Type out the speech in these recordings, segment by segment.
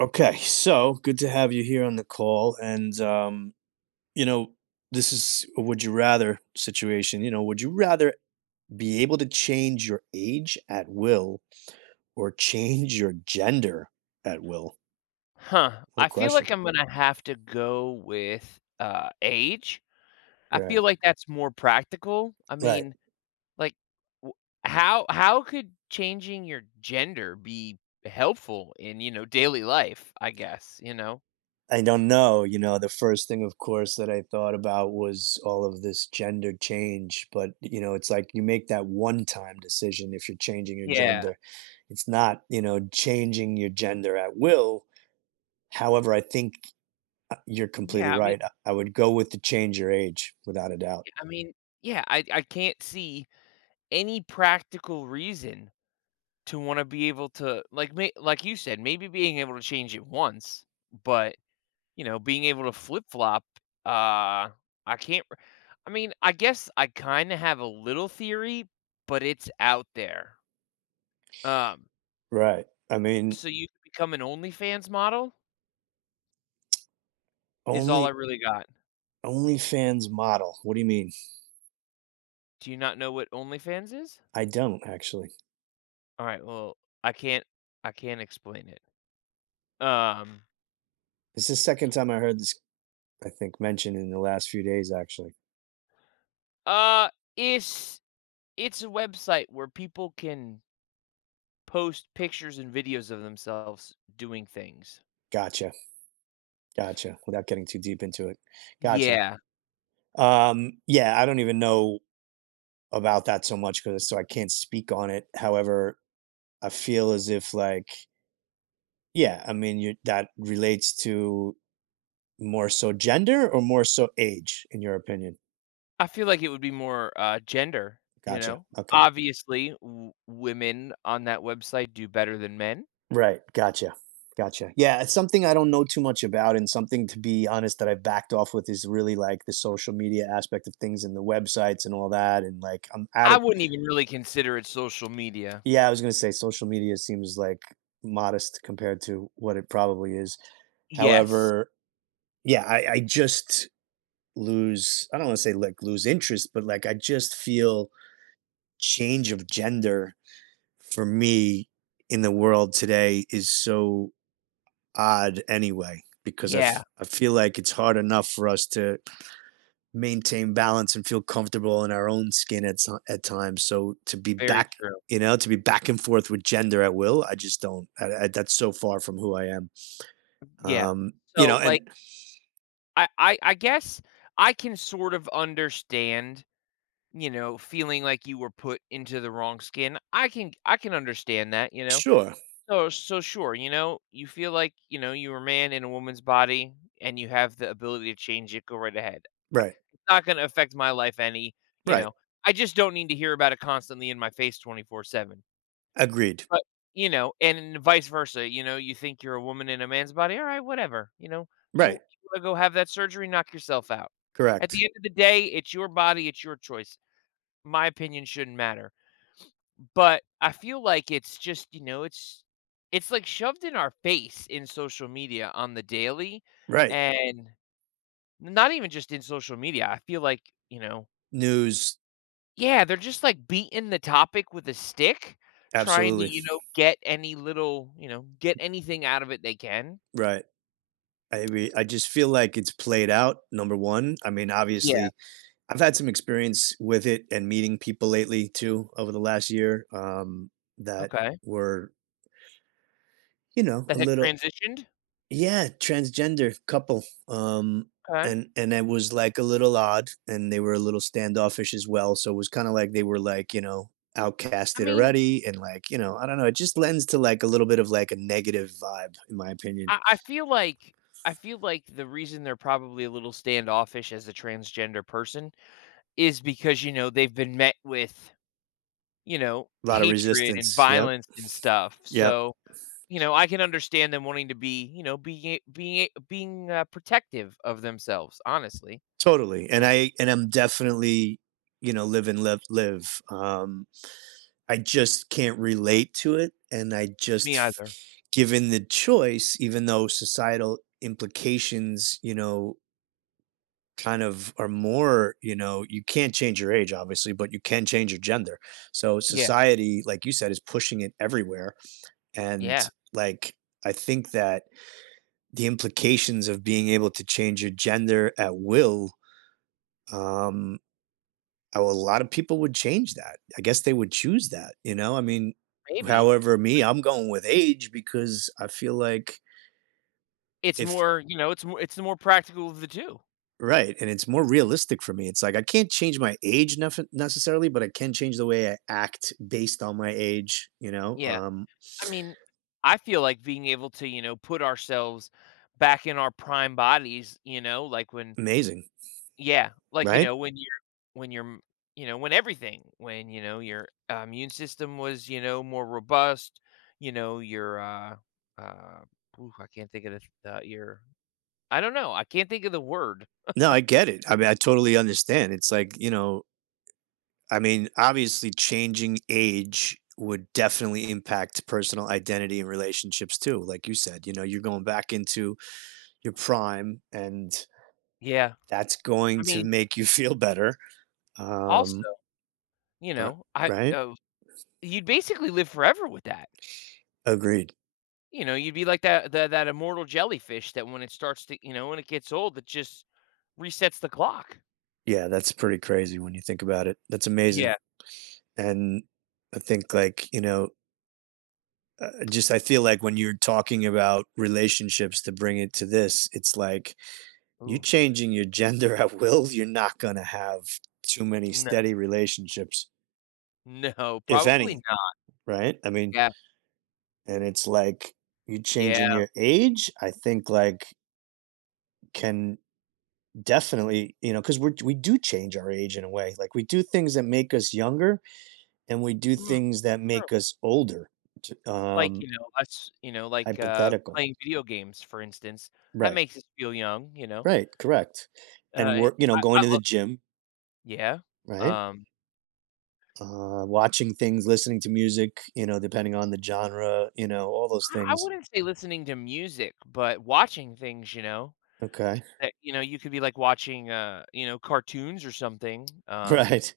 Okay, so good to have you here on the call. You know, this is a would you rather situation. Would you rather be able to change your age at will or change your gender at will? Huh, What a I feel question. like I'm gonna have to go with, age. I feel Right. like that's more practical. I Right. mean, like, w how could changing your gender be helpful in, you know, daily life, I guess, you know? I don't know. The first thing, of course, that I thought about was all of this gender change. But, it's like you make that one time decision if you're changing your Yeah. gender. It's not, changing your gender at will. However, I think you're Yeah, completely I mean right. I would go with the change your age without a doubt. I mean, yeah, I can't see any practical reason to wanna be able to like, may like you said, maybe being able to change it once, but you know, being able to flip flop, uh, I can't. I mean, I guess I kind of have a little theory, but it's out there. Um, Right. I mean, so you could become an OnlyFans model is all I only really got. OnlyFans model. What do you mean? Do you not know what OnlyFans is? I don't actually. All right, well, I can't. I can't explain it. Um, It's the second time I heard this, I think, mentioned in the last few days, actually. uh, it's it's a website where people can post pictures and videos of themselves doing things. Gotcha. Gotcha. Without getting too deep into it. Gotcha. Yeah, Yeah, I don't even know about that so much because so I can't speak on it. However, I feel as if like, yeah, I mean, you that relates to more so gender or more so age, in your opinion? I feel like it would be more, gender, you Gotcha. know? Okay. Obviously, w women on that website do better than men. Right. Gotcha. Gotcha. Yeah, it's something I don't know too much about, and something to be honest that I've backed off with is really like the social media aspect of things and the websites and all that. And like, I'm at I it. wouldn't even really consider it social media. Yeah, I was gonna say social media seems like modest compared to what it probably is. Yes. However, yeah, I just lose. I don't want to say like lose interest, but like I just feel change of gender for me in the world today is so odd anyway because Yeah, I feel like it's hard enough for us to maintain balance and feel comfortable in our own skin at times, so to be very back true. you know to be back and forth with gender at will. I just don't. That's so far from who I am. Yeah. You So, know like, and I guess I can sort of understand, you know, feeling like you were put into the wrong skin. I can understand that, you know? Sure. So sure, you know, you feel like, you know, you're a man in a woman's body and you have the ability to change it, go right ahead. I Right. It's not gonna affect my life any, you Right. know. I just don't need to hear about it constantly in my face 24/7. Agreed. But, you know, and vice versa, you know, you think you're a woman in a man's body, all right, whatever, you know. You, Right. you want to go have that surgery, knock yourself out. At Correct. the end of the day, it's your body, it's your choice. My opinion shouldn't matter. But I feel like it's just, you know, it's like shoved in our face in social media on the daily Right. and not even just in social media. I feel like, you know, News. yeah, they're just like beating the topic with a stick, trying to, Absolutely. you know, get any little, you know, get anything out of it they can. Right. I just feel like it's played out. Number one, I mean, Yeah. obviously, I've had some experience with it and meeting people lately too over the last year, that Okay. were, That a had little, transitioned. yeah, transgender couple, Okay. and it was like a little odd, and they were a little standoffish as well. So it was kind of like they were like, I outcasted mean, already, and like, I don't know. It just lends to like a little bit of like a negative vibe, in my opinion. I feel like the reason they're probably a little standoffish as a transgender person is because, you know, they've been met with, you know, A lot of hatred and resistance. Yep. violence and stuff. Yep. So, you know, I can understand them wanting to be, you know, being protective of themselves, honestly. Totally. And Yeah. I and I'm definitely, live and live. I just can't relate to it, and I just Me f either. given the choice, even though societal implications, kind of are more, you can't change your age, obviously, but you can change your gender. So Yeah. society, like you said, is pushing it everywhere. And Yeah. like I think that the implications of being able to change your gender at will, um, oh, a lot of people would change that. I guess they would choose that, you know? I mean, Maybe. however, me, I'm going with age because I feel like It's if more, you know, it's the more practical of the two. right, and it's more realistic for me. It's like I can't change my age necessarily, but I can change the way I act based on my age, you know? Yeah. I mean, I feel like being able to, you know, put ourselves back in our prime bodies, you know, like when Amazing, yeah, like, you right? know, when you're m you know, you know, your immune system was, you know, more robust, you know, your, uh, I can't think of the your I don't know, I can't think of the word. No, I get it. I mean, I totally understand. It's like, I mean, obviously changing age would definitely impact personal identity and relationships too. Like you said, you're going back into your prime, and Yeah, that's I going to mean, make you feel better. Um, also, you know, I right? oh, you'd basically live forever with that. Agreed. You know, you'd be like that immortal jellyfish that when it starts to you know, when it gets old, it just resets the clock. Yeah, that's pretty crazy when you think about it. That's Yeah. amazing. And I think, like, just I feel like when you're talking about relationships to bring it to this, it's like you Ooh, changing your gender at will, you're not going to have too many no, steady relationships, no, if probably any, not. right? I mean, Yeah, and it's like you changing yeah. your age, I think, like, can definitely, because 'cause we do change our age in a way, like, we do things that make us younger, and we do Mm, things that true. make us older, t Like, you know, us you know, like, hypothetical. playing video games, for instance, that Right, makes us feel young, you know? right, correct, Uh, and I we're, going I to the love. gym, Yeah. right? Um, Watching things, listening to music, depending on the genre, all those I things. wouldn't say listening to music, but watching things, you know, Okay. that, you know, you could be, like, watching, you know, cartoons or something, Right.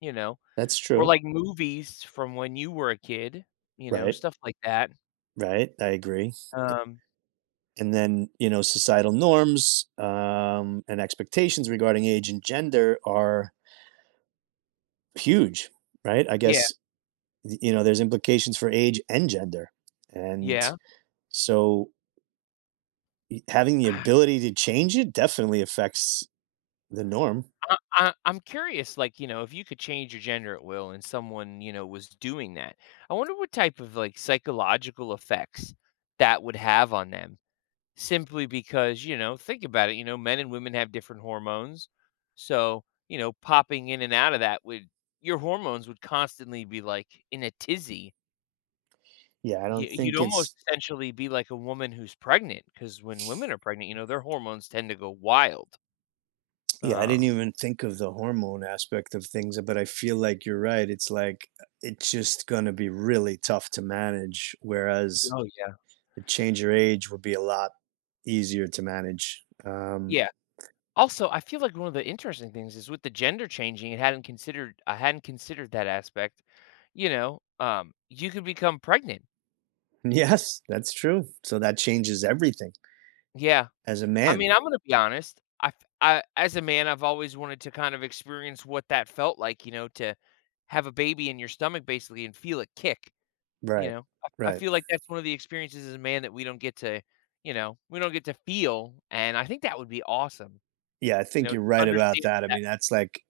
you know, That's or, true. like, movies from when you were a kid, you know, Right, stuff like that. right, I agree, a Um, and then, societal norms, and expectations regarding age and gender are huge, right? I yeah, guess you know there's implications for age and gender, and yeah. so having the ability to change it definitely affects the norm. I'm curious, like, you know, if you could change your gender at will and someone, you know, was doing that, I wonder what type of, like, psychological effects that would have on them simply because, you know, think about it, you know, men and women have different hormones. So, you know, popping in and out of that would your hormones would constantly be, like, in a tizzy. Yeah, I don't You'd think almost it's. essentially be like a woman who's pregnant, because when women are pregnant, you know, their hormones tend to go wild. Yeah, I didn't Um, even think of the hormone aspect of things, but I feel like you're right. It's like it's just going to be really tough to manage, whereas oh, yeah. the change your age would be a lot easier to manage. Yeah. Also, I feel like one of the interesting things is with the gender changing, it hadn't considered I hadn't considered that aspect. You know, you could become pregnant. yes, that's true. So that changes everything Yeah. as a I man. mean, I'm gonna be honest. As a man, I've always wanted to kind of experience what that felt like, you know, to have a baby in your stomach basically and feel it kick. You Right, know, I right. feel like that's one of the experiences as a man that we don't get to, you know, we don't get to feel. And I think that would be awesome, Yeah, I you know, think to you're right about understand that. I that mean, that's like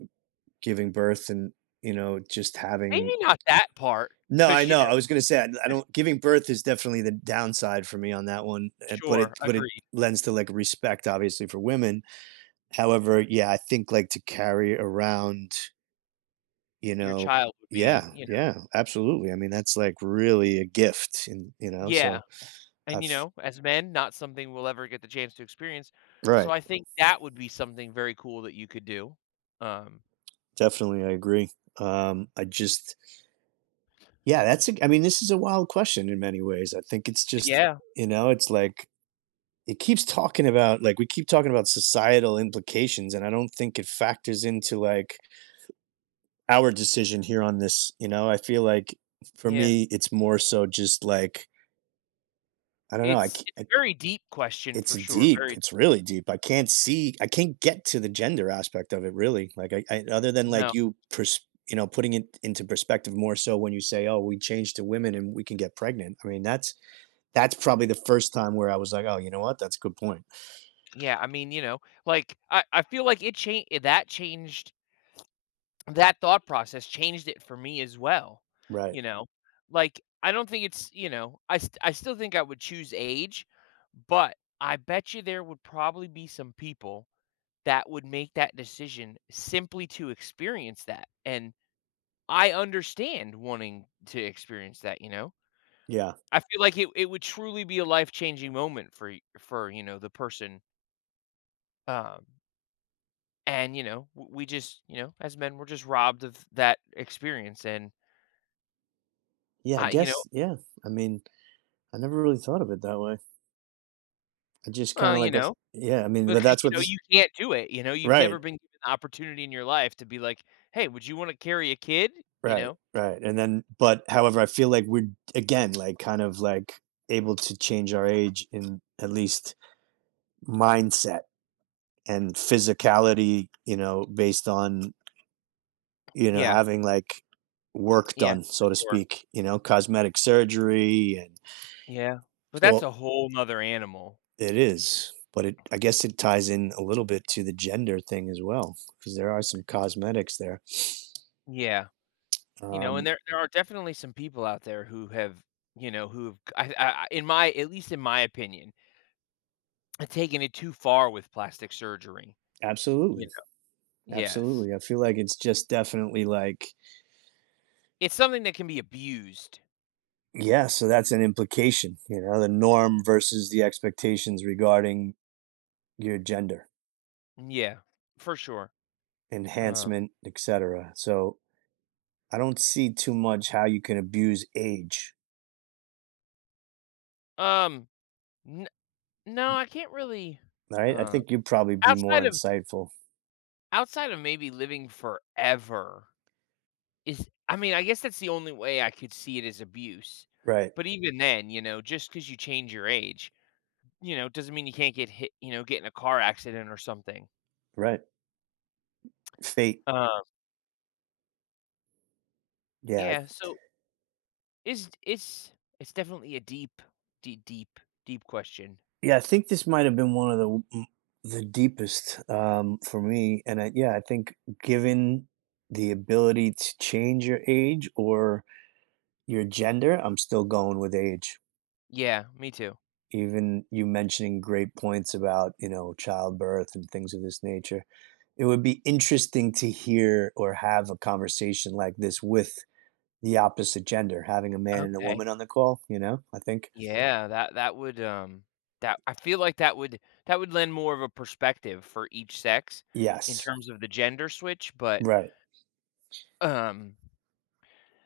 giving birth and, just maybe having. not that part No, I because, you know. know, I was gonna say, I don't, giving birth is definitely the downside for me on that one, eh, but sure, it agreed. lends to, like, respect, obviously, for women. However, yeah, I think, like, to carry around, you Your know child would be, Yeah, you know. yeah, absolutely. I mean, that's, like, really a gift and, Yeah, so and, you I've know, as men, not something we'll ever get the chance to experience, so Right. I think that would be something very cool that you could do. Um Definitely, I agree. I just Yeah, that's a I mean, this is a wild question in many ways. I think it's just, Yeah, it's like it keeps talking about like we keep talking about societal implications and I don't think it factors into like our decision here on this. I feel like for yeah. me it's more so just like I don't know. It's it's a very deep question It's for sure, deep. very deep. It's really deep. I can't get to the gender aspect of it really. Like I other than No. like putting it into perspective more so when you say, "Oh, we change to women and we can get pregnant." I mean, that's probably the first time where I was like, oh, you know what? That's a good point. Yeah, I mean, you know, like, I feel like it changed that changed that thought process changed it for me as well, Right. you know? Like, I don't think it's you know, I still think I would choose age, but I bet you there would probably be some people that would make that decision simply to experience that, and I understand wanting to experience that, you know? Yeah. I feel like it would truly be a life-changing moment for, you know, the person, um, and, you know, w we just you know, as men, we're just robbed of that experience, and Yeah. I I you know. guess. Yeah. I mean, I never really thought of it that way. I just kind Well, of you like, know, yeah. I mean, but because, that's you what know, this, you can't do it, you know, you've never right. been given the opportunity in your life to be like, "Hey, would you wanna carry a kid?" You Right. know? Right. And then, but however, I feel like we're, again, like kind of like able to change our age in at least mindset and physicality, based on, Yeah, having like work yeah, done, for so to sure. speak, cosmetic surgery and Yeah, but that's a all. whole whole 'nother animal. It is, but it I guess it ties in a little bit to the gender thing as well, because there are some cosmetics there. Yeah, you know, and Um, there are definitely some people out there who have, you know, who've I in my at least in my opinion, have taken it too far with plastic surgery. You absolutely, know? Yes. absolutely. I feel like it's just definitely like It's something that can be abused. yeah, so that's an implication, the norm versus the expectations regarding your gender, Yeah, for sure. Um, enhancement, etcetera. So, I don't see too much how you can abuse age, um No, I can't really, right? I uh, think you'd probably be outside more of insightful. outside of maybe living forever is I mean, I guess that's the only way I could see it as abuse, Right, but even then, you know, just because you change your age, you know, doesn't mean you can't get hit you know, get in a car accident or something. right. Fate. Um, Yeah, yeah, so is it's definitely a deep, deep, deep, deep question. yeah, I think this might have been one of the deepest, for me, and I yeah, I think given the ability to change your age or your gender, I'm still going with age. Yeah, me too. Even you mentioning great points about, childbirth and things of this nature. It would be interesting to hear or have a conversation like this with the opposite gender, having a man and a Okay. woman on the call, I think Yeah, that would, that I feel like that would lend more of a perspective for each sex in yes, terms of the gender switch, but, right. um,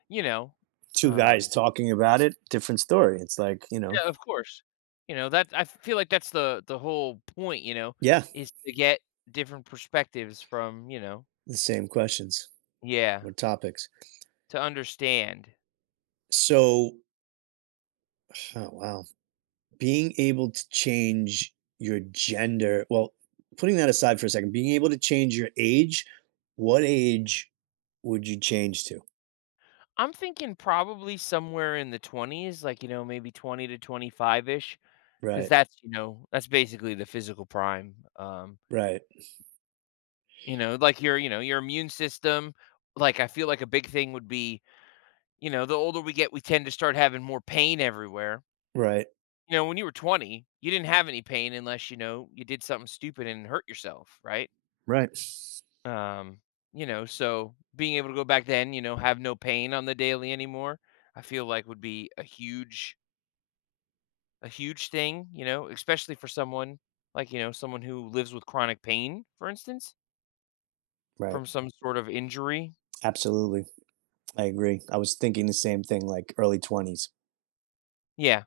you know, Two guys um talking about it, different story. It's like, yeah, of course. You know, that I feel like that's the whole point, you know, yeah, is to get different perspectives from, you know. the same questions Yeah, or topics. to understand. So, oh, wow, being able to change your gender, well, putting that aside for a second, being able to change your age, what age would you change to? I'm thinking probably somewhere in the 20s, like, you know, maybe 20 to 25 ish, because Right, that's, you know, that's basically the physical prime, right, you know, like your, you know, your immune system. Like I feel like a big thing would be, you know, the older we get, we tend to start having more pain everywhere. right, You know, when you were 20, you didn't have any pain unless, you know, you did something stupid and hurt yourself, right? right, Um, you know, so being able to go back then, you know, have no pain on the daily anymore, I feel like would be a huge thing, you know, especially for someone like, you know, someone who lives with chronic pain, for instance, right. from some sort of injury. Absolutely. I agree. I was thinking the same thing, like early 20s. Yeah,